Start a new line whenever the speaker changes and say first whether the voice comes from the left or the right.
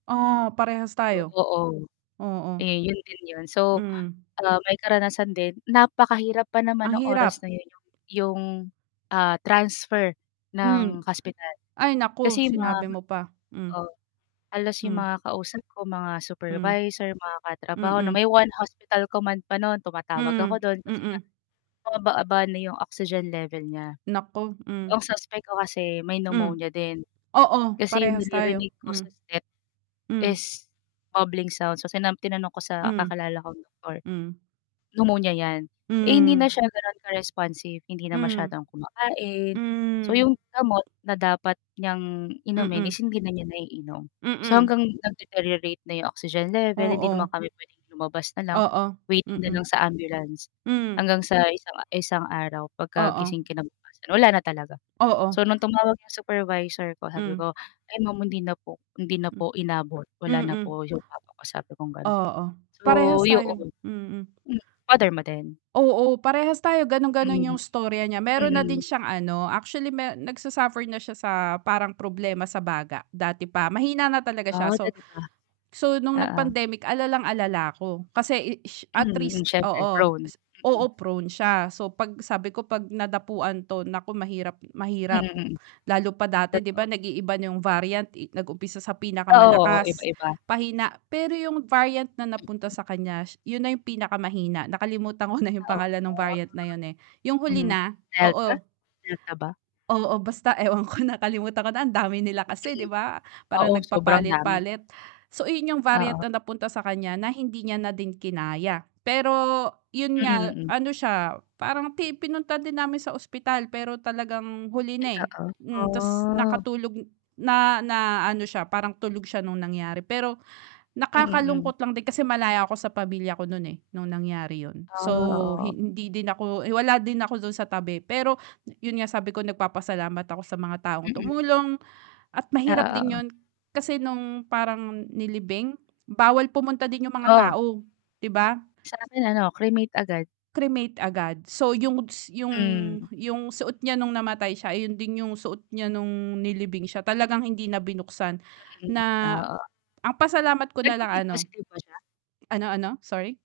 right: Ah, parehas
left: Yo
right: tayo.
left: oo.
right: Oo.
left: Eh, 'yon din 'yon. So,
right: Hmm.
left: ah, may karanasan din napakahirap pa naman
right: Ang
left: nung oras
right: hirap.
left: na 'yon yong 'yong, ah, transfer
right: Hmm.
left: ng hospital.
right: Ay naku,
left: Kasi ma
right: sinabi mo pa, hmm.
left: oh, halos 'yong
right: Hmm.
left: mga kausap ko mga
right: Hmm.
left: supervisor, mga katrabaho na
right: Mm.
left: may one hospital command pa no'n. Tumatawag ako
right: Mhm,
left: do'n kasi nga
right: mm.
left: bumababa na 'yong oxygen level niya.
right: Naku, hmm.
left: Ang suspect ko kasi may
right: Hmm.
left: pneumonia din.
right: Oo,
left: Kasi yung
right: parehas tayo,
left: naririnig ko
right: hmm.
left: sa step
right: Hmm.
left: is bubbling sound. So, sina tinanong ko sa
right: Hmm.
left: kakilala kong doktor,
right: Hmm.
left: pneumonia 'yan. Eh, hindi na
right: Hmm.
left: siya gano'n ka-responsive, hindi na
right: Mhm,
left: masyadong kumakain. So,
right: hmm.
left: 'yong gamot na dapat niyang inumin
right: Mm.
left: is hindi na niya naiinom. So
right: Mm.
left: hanggang nag-deteriorate na 'yong oxygen level, hindi naman
right: Oo.
left: kami puwedeng lumabas na lang,
right: Oo,
left: waiting na lang
right: mm.
left: sa ambulance.
right: Mm.
left: Hanggang sa isang isang araw
right: Oo.
left: pagkagising kinabukasan, wala na talaga.
right: Oo.
left: So, nung tumawag 'yong supervisor ko sabi
right: Hmm.
left: ko, "Ay ma'am, hindi na po, hindi na
right: Hmm.
left: po inabot. Wala na
right: Mm.
left: po yong papa ko," sabi kong gano'n.
right: Oo,
left: So,
right: parehas tayo,
left: 'yon.
right: mm.
left: M father mo din?
right: Oo, parehas tayo gano'n-gano'n yung
left: Hmm.
right: istorya niya. Mayro'n na din
left: Mm.
right: siyang ano, actually me nagsa-suffer na siya sa parang problema sa baga, dati pa. Mahina na talaga siya
left: Ah,
right: so
left: dati pa?
right: so nung
left: Oo.
right: nag-pandemic alalang-alala ako kasi i ish at
left: Mm,
right: risk
left: siyempre
right: oo,
left: prone.
right: s oo
left: Mm.
right: prone siya. So, 'pag sabi ko 'pag nadapuan 'to naku mahirap
left: Mm,
right: mahirap
left: mm.
right: lalo pa dati 'di
left: Totoo.
right: ba nag-iiba na yung variant i nag-umpisa sa
left: Ah, oo,
right: pinakamalakas,
left: iba-iba.
right: pahina. Pero yung variant na napunta
left: Mm.
right: sa kanya sh 'yun na yung pinakamahina, nakalimutan ko na yung
left: Ah,
right: pangalan nung
left: oo.
right: variant na yun, eh. Yung huli
left: Mhm,
right: na,
left: delta.
right: oo.
left: Delta ba?
right: Oo, basta ewan ko nakalimutan ko na ang dami nila kasi,
left: Mm.
right: 'di ba?
left: Oo,
right: Parang
left: sobrang dami.
right: nagpapalit-palit. So, ayun variant
left: Oo.
right: na napunta sa kanya na hindi niya na din kinaya. Pero 'yun
left: Mm,
right: nga
left: mm.
right: ano siya parang ti pinunta din namin sa ospital, pero talagang huli na, eh.
left: Totoo,
right: Hmm, ta's
left: ah.
right: nakatulog na na ano siya, parang tulog siya nung nangyari, pero
left: Mm, hmm.
right: nakakalungkot lang din kasi malayo nga ako sa pamilya ko no'n, eh, nung nangyari 'yun.
left: Ah,
right: So, hi
left: oo.
right: hindi din ako eh, wala din ako do'n sa tabi, pero 'yun nga sabi ko nagpapasalamat ako sa mga taong
left: Mm.
right: tumulong at
left: Oo,
right: mahirap din
left: oo.
right: 'yun kasi nung parang nilibing bawal pumunta din yung mga
left: Oh?
right: tao, 'di ba?
left: Sa'min ano, cremate agad.
right: Cremate agad. So, yung s yung
left: Hmm.
right: yung suot niya nung namatay siya ayun din yung suot niya nung nilibing siya. Talagang hindi na binuksan
left: Mm,
right: na
left: oo.
right: ah, pasalamat ko nalang
left: Nag-Covid
right: ano
left: positive ba siya?
right: ano ano? Sorry.